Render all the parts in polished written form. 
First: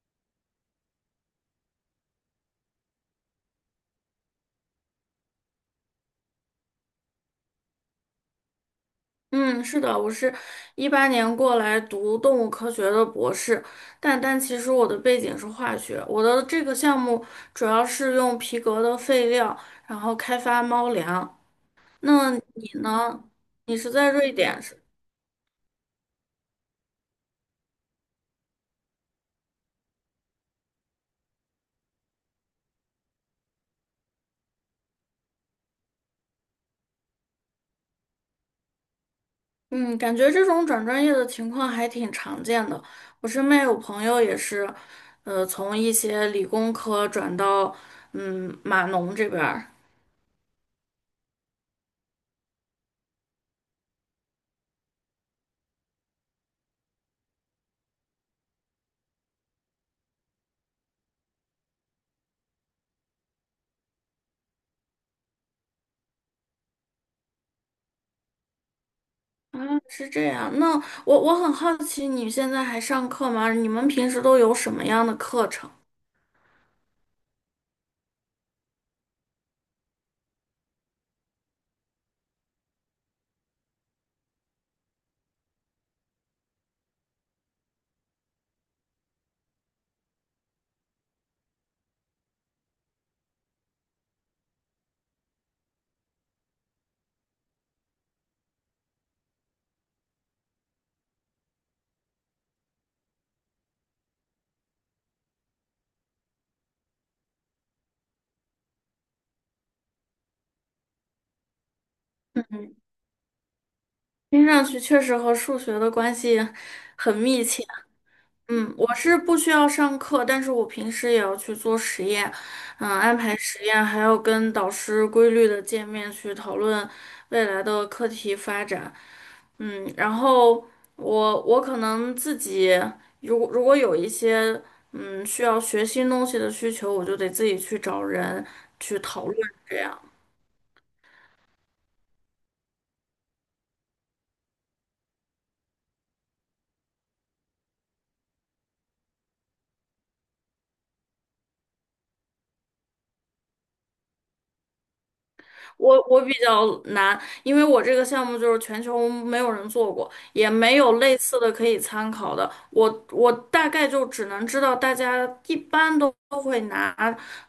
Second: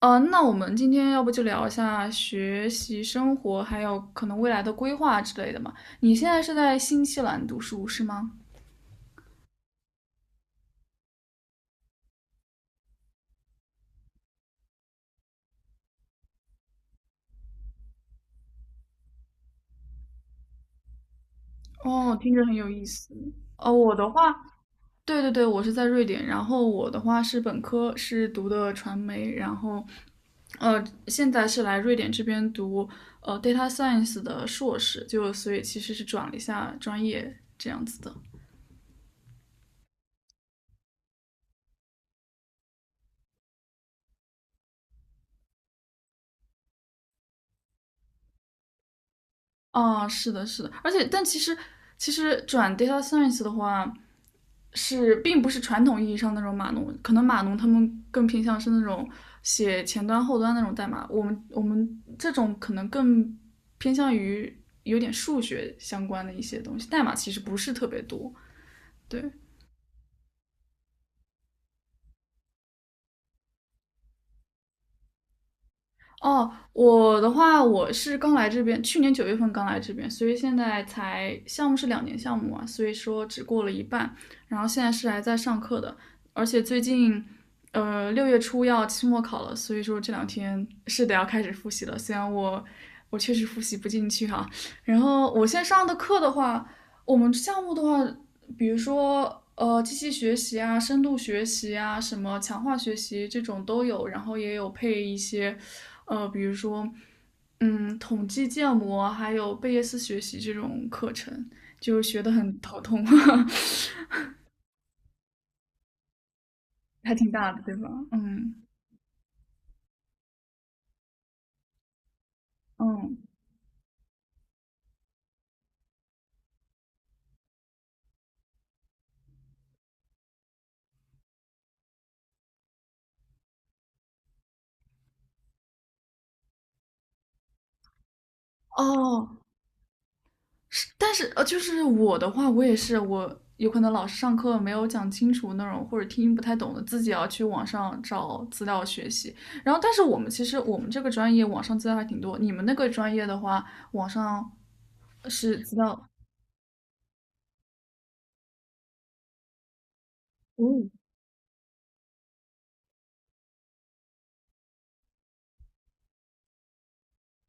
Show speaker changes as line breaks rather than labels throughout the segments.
那我们今天要不就聊一下学习生活，还有可能未来的规划之类的嘛？你现在是在新西兰读书是吗？
嗯，是的，我是2018年过来读动物科学的博士，但其实我的背景是化学，我的这个项目主要是用皮革的废料，然后开发猫粮。
哦，
那
听着很有
你
意思。
呢？
哦，
你是
我的
在瑞
话，
典是？
对对对，我是在瑞典，然后我的话是本科是读的传媒，然后现在是来瑞典这边读data science 的硕士，就所以其实是转了一下专业这样子的。
嗯，感觉这种转专业的情况还挺常见的。我身边有朋友也是，从一些理工科转到码农这边儿。
啊，是的，是的，而且但其实其实转 data science 的话，是并不是传统意义上那种码农，可能码农他们更偏向是那种写前端后端那种代码，我们这种可能更偏向于有点数学相关的一些东西，代码其实不是特别多。对，
啊，是这样。那我很好奇，你现在还上课吗？你们平时都有什么样的课程？
哦，我的话，我是刚来这边，去年九月份刚来这边，所以现在才项目是两年项目啊，所以说只过了一半，然后现在是还在上课的，而且最近，六月初要期末考了，所以说这两天是得要开始复习了，虽然我确实复习不进去哈，然后我现在上的课的话，我们项目的话，比如说机器学习啊、深度学习啊、什么强化学习这种都有，然后也有配一些比如说嗯统计建模，还有贝叶斯学习这种课程，就学得很
嗯，
头痛，
听上去确实和数学的关系
还
很
挺
密
大的，
切。
对吧？嗯
嗯，我是不需要上课，但是我平时也要去做实验，安
嗯
排实验，还要跟导师规律的见面去讨论未来的课题发展，然后我可能自己如果有一些需要学新东西的需求，我就得自己去找人去讨
哦。
论这样。
但是就是我的话，我也是，我有可能老师上课没有讲清楚那种，或者听不太懂的，自己要去网上找资料学习。然后，但是我们这个专业网上资料还挺多，你们那个专业的话，网上是资
我
料。
我比较难，因为我这个项目就是全球没有人做过，也没
嗯，
有类似的可以参考的。我大概就只能知道大家一般都会拿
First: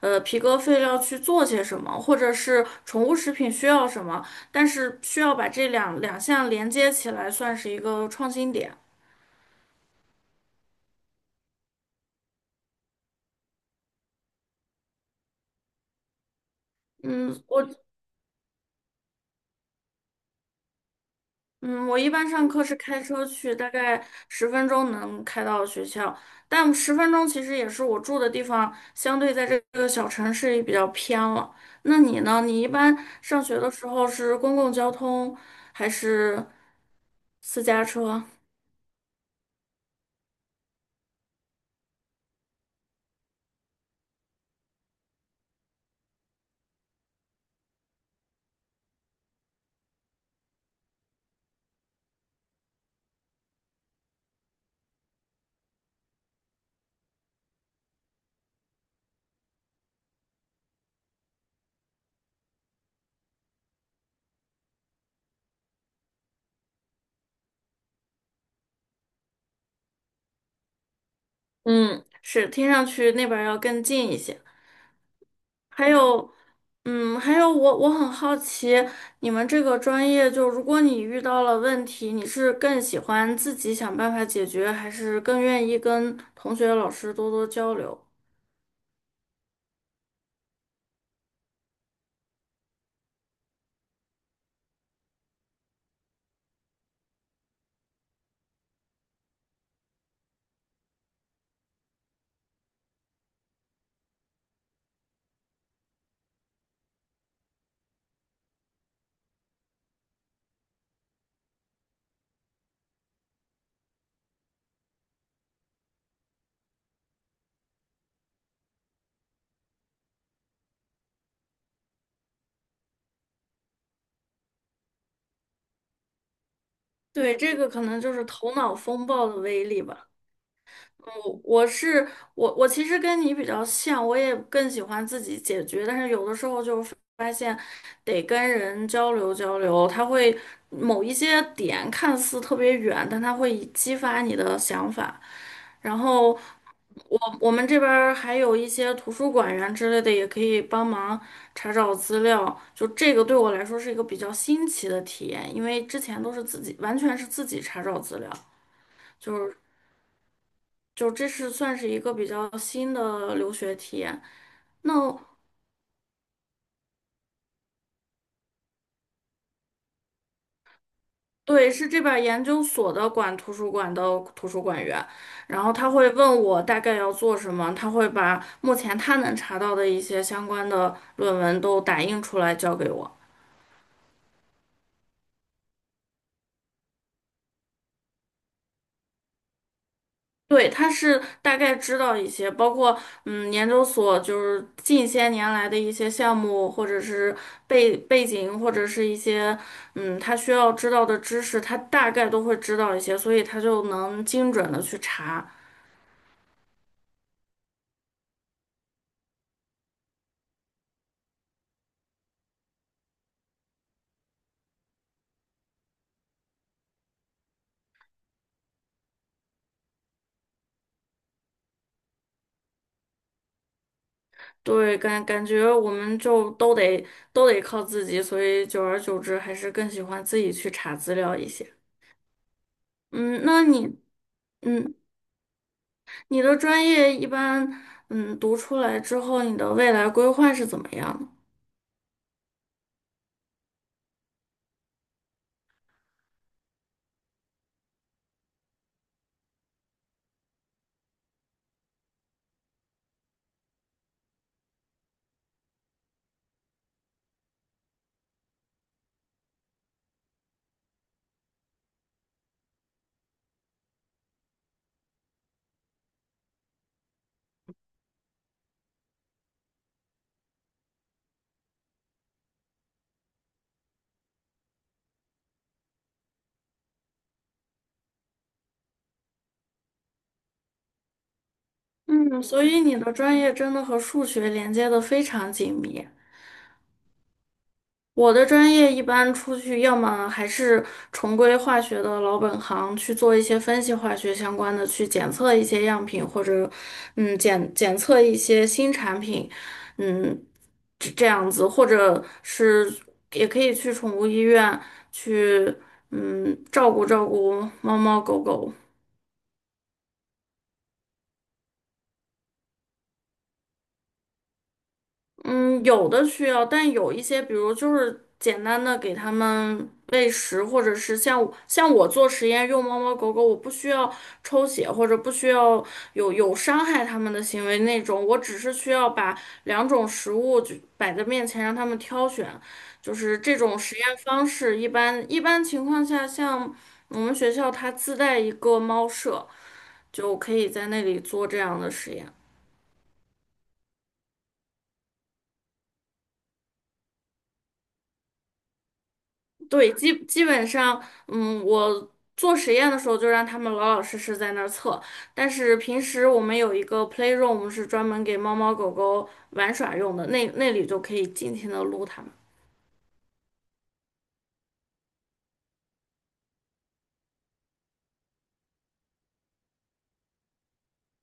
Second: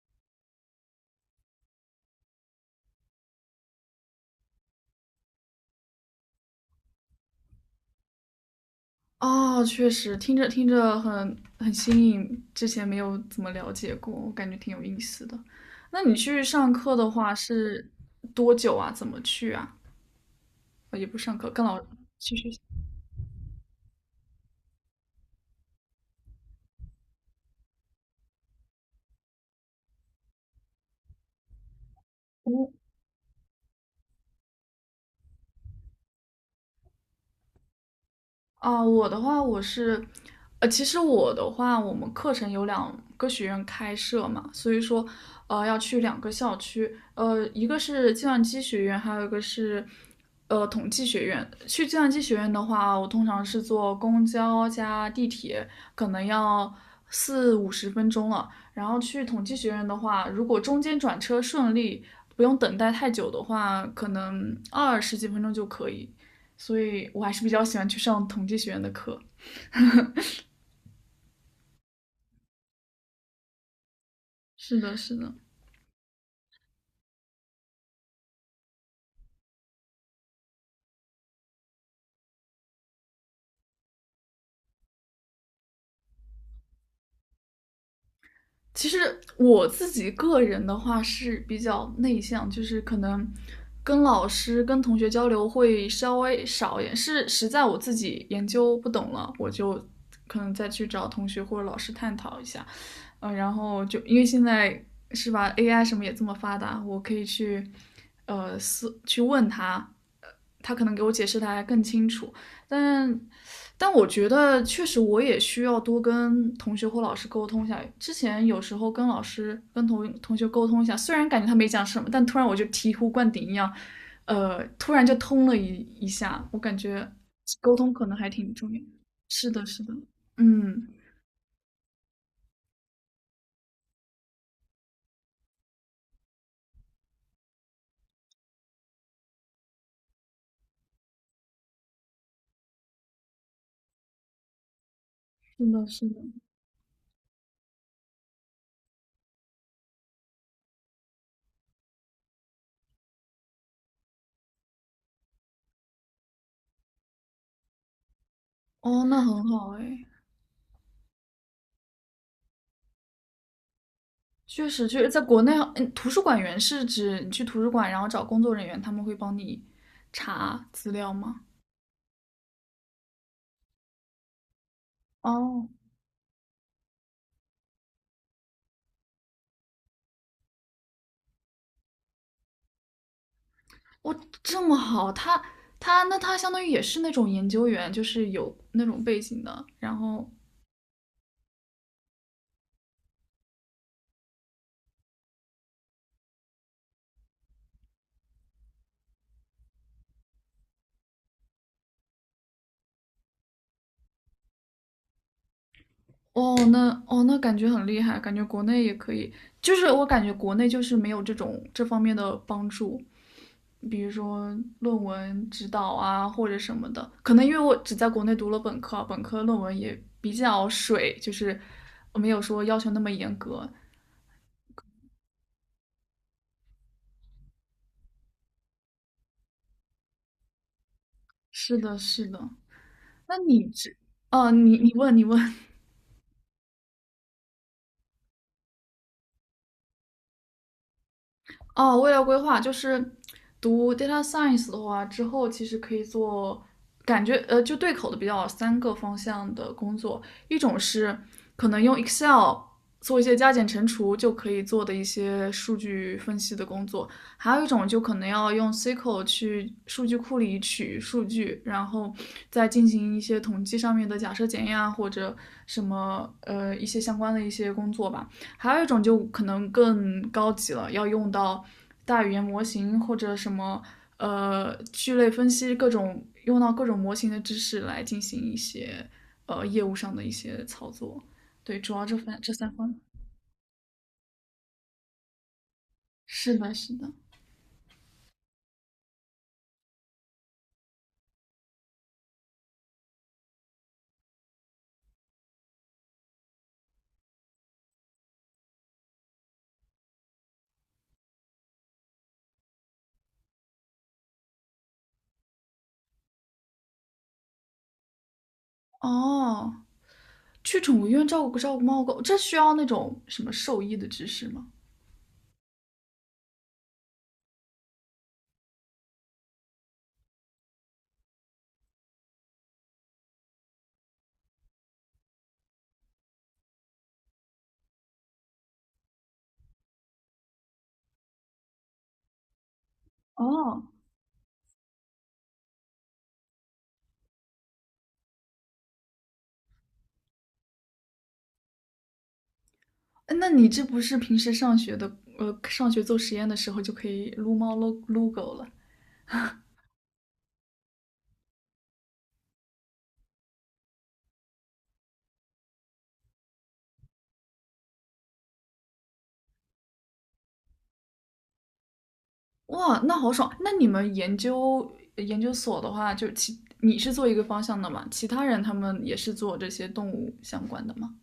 皮革废料去做些什么，或者是宠物食品需要什么，但是需要把这两项连接起来，算是一个创新点。
哦，确实，听着听着很新颖，之前没有怎么了解过，我感觉挺有意思的。那你去上课的
嗯，
话
我
是多久啊？怎么去啊？呃也不上课，跟老
嗯，我一般
去
上
学习。
课是开车去，大概十分钟能开到学校，但十分钟其实也是我住的地方，相对在这个小城市也比较偏了。那你呢？你一般上学的时候是公共交通还是私家车？
啊，我的话，我是，其实我的话，我们课程有两个学院开设嘛，所以说，要去两个校区，一个是计算机学院，还有一个是，统计学院。去计算机学院的话，我通常是坐公交加地铁，可能要四五十分钟了。然后去统计学院的话，如果中间转车顺利，不用等待太久的话，可能二十几分钟就可以。所以我还是比较喜欢去上统计学院的课。
嗯，是，听上去那边儿要更近一些。
是的，是的。
还有，还有我很好奇，你们这个专业，就如果你遇到了问题，你是更喜欢自己想办法解决，还是更愿意跟同学、老师多多交流？
其实我自己个人的话是比较内向，就是可能跟老师、跟同学交流会稍微少一点，是实在我自己研究不懂了，我就可能再去找同学或者老师探讨一下。然后就因为现在是吧，AI 什么也这么发达，我可以去去问他，呃，他可能给我解释的还更清楚。但但我觉得确实我也需要多跟同学或老师沟通一下。之前有时候跟老师、跟同学沟通一下，虽然感觉他没讲什么，但突然我就醍醐灌顶一样，突然就通了一下。我感觉
对，这个
沟
可
通
能
可
就
能
是
还
头
挺重
脑
要。
风暴的
是
威
的，
力
是的，
吧。
嗯，
我我是我，我其实跟你比较像，我也更喜欢自己解决，但是有的时候就发现得跟人交流交流，他会某一些点看似特别远，但他会激发你的想法。
是的，
然
是的。
后我们这边儿还有一些图书馆员之类的，也可以帮忙查找资料。就这个对我来说是一个比较新奇的体验，因为之前都是自己，完全是自己查找资料，
哦，那
就
很
是。
好哎，
就这是算是一个比较新的留学体验。
确实，就是
那
在国内，嗯，图书馆员是指你去图书馆，然后找工作人员，他们会帮你查资料吗？
对，是这边儿研究所的管图书馆的图书馆员，然
哦，
后他会问我大概要做什么，他会把目前他能查到的一些相关的论文都打印出来交给我。
哇，这么好，他那他相当于也是那种研究员，就是有那种背景的。然后
对，他是大概知道一些，包括研究所就是近些年来的一些项目，或者是背景，或者是一些他需要知道的知识，他大概都会知道一些，所以他就能精准的去查。
哦，那感觉很厉害，感觉国内也可以，就是我感觉国内就是没有这种这方面的帮助，比如说论文指导啊或者什么的。可能因为我只在国内读了本科，本科论文也比较水，就是没有说要求那么严格。
对，感觉我们就都得靠自己，所以久而久之还是更喜欢自己去查资料一些。
是的，是的。那
嗯，那
你这，
你
哦，你你
嗯，
问你问，
你的专业一般读出来之后，你的未来规划是怎么样的？
哦，未来规划就是读 data science 的话，之后其实可以做，感觉就对口的比较三个方向的工作，一种是可能用 Excel 做一些加减乘除就可以做的一些数据分析的工作，还有一种就可能要用 SQL 去数据库里取数据，然后再进行一些统计上面的假设检验啊，或者一些相关的一些工作吧。还有一种就可能更高级了，要用到大语言模型或者什么聚类分析各种用到各种模型的知识来进行一些业务上的一些操作。对，主要这三
嗯，
这
所
三
以
方。
你的专业真的和数学连接的非常紧密。
是的，是的。
我的专业一般出去，要么还是重归化学的老本行，去做一些分析化学相关的，去检测一些样品，或者检测一些新产品，嗯这样子，或者是也可以去宠物医院去照顾照顾猫猫狗狗。
哦，去宠物医院照顾照顾猫狗，这需要那种什么兽医的知识吗？
嗯，有的需要，但有一些，比如就是简单的给它们喂食，或者是像我做实验用猫猫狗狗，我不需要抽血或者不需要有伤害它们的行为那种，我只是需要把两种食物就摆在面前让它们挑选，就是这种
哦，
实验方式。一般情况下，像我们学校它自带一个猫舍，就可以在那里做这样的实验。
那你这不是平时上学的上学做实验的时候就可以撸猫撸撸狗了？
对，基本上，嗯，我做实验的时候就让他们老老实实在那儿测，但是平时我们有一个 playroom 是专门给猫猫狗狗玩耍用的，那里就可以尽情的撸它们。
哇，那好爽！那你们研究所的话，就其你是做一个方向的嘛？其他人他们也是做这些动物相关的吗？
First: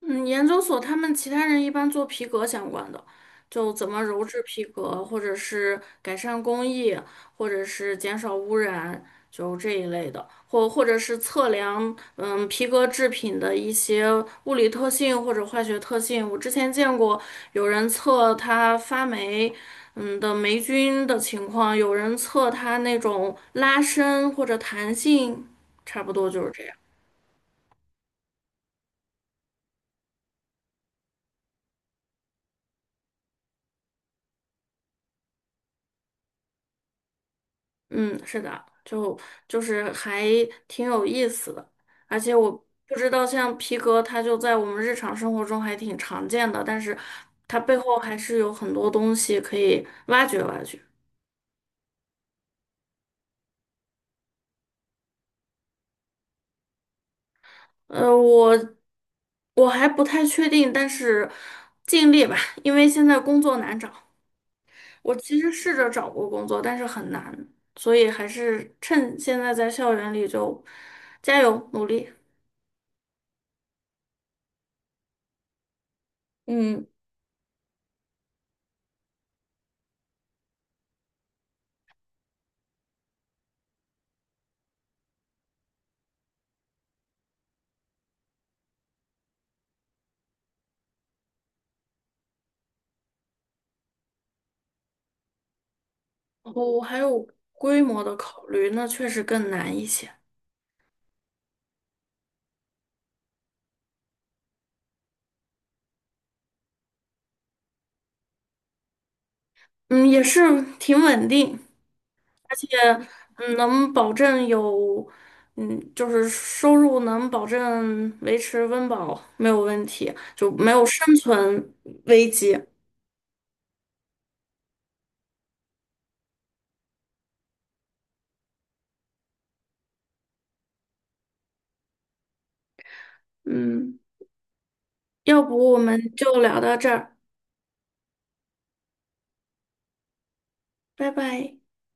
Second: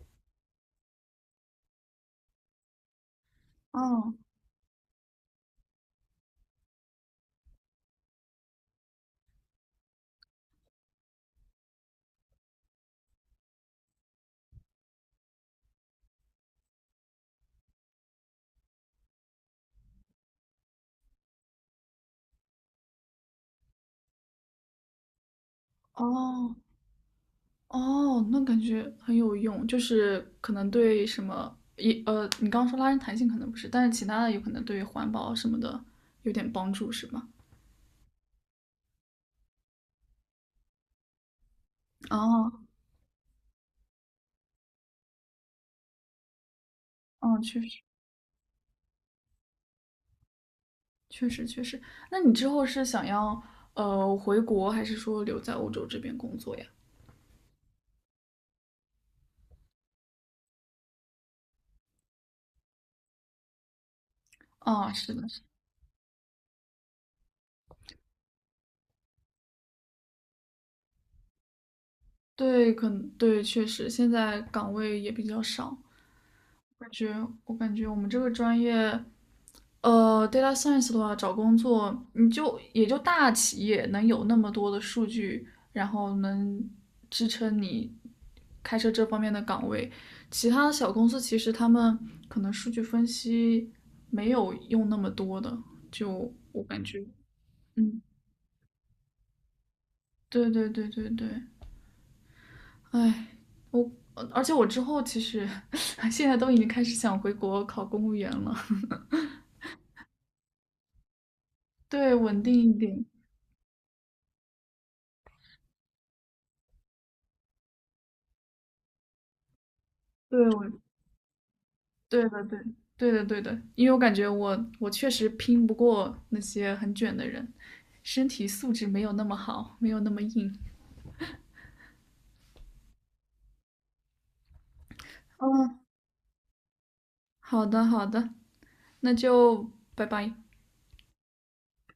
嗯，研究所他们其他人一般做皮革相关的，就怎么
哦
鞣制皮革，或者是改善工艺，或者是减少污染，就这一类的，或者是测量皮革制品的一些物理特性或者化学特性。我之前见过有人测它发霉的霉菌的情况，有人测它那种拉伸或者弹性，差不多就是
哦
这样。
哦，那感觉很有用，就是可能对什么也你刚刚说拉伸弹性可能不是，但是其他的有可能对环保什么的有点帮助，是吗？
嗯，是的，就是还挺有意思的，而且我
哦
不知道像皮革，它就在我们日常生活中还挺常见的，但是
哦，确
它背
实
后还是有很多东西可以挖掘挖掘。
确实。那你之后是想要回国，还是说留在欧洲这边工作呀？
呃，我我还不太确定，但是尽力吧，因为现在工作难找。
啊、是
我
的。是。
其实试着找过工作，但是很难，所以还是趁现在在校园里就加油努力。
对，可能对，确实现在岗位也比较少。
嗯。
感觉我感觉我们这个专业，data science 的话，找工作你就也就大企业能有那么多的数据，然后能支撑你开设这方面的岗位。其他的小公司其实他们可能数据分析没有用那么多的，就
然
我
后
感
还
觉，
有规
嗯，
模的考虑，那确实更难一些。
对对对对对。哎，我而且我之后其实 现在都已经开始想回国考公务员了，
嗯，也是挺稳定，
对，稳定
而且
一点，
能保证有，就是收入能保证维持温饱没有问题，
对，
就
我，
没有生存
对
危
的，对，
机。
对的，对的，因为我感觉我确实拼不过那些很卷的人，身体素质没有那么好，没有那么硬。
嗯，要不
嗯，
我们就聊到这儿，
好的，好的，那就拜拜。
拜拜。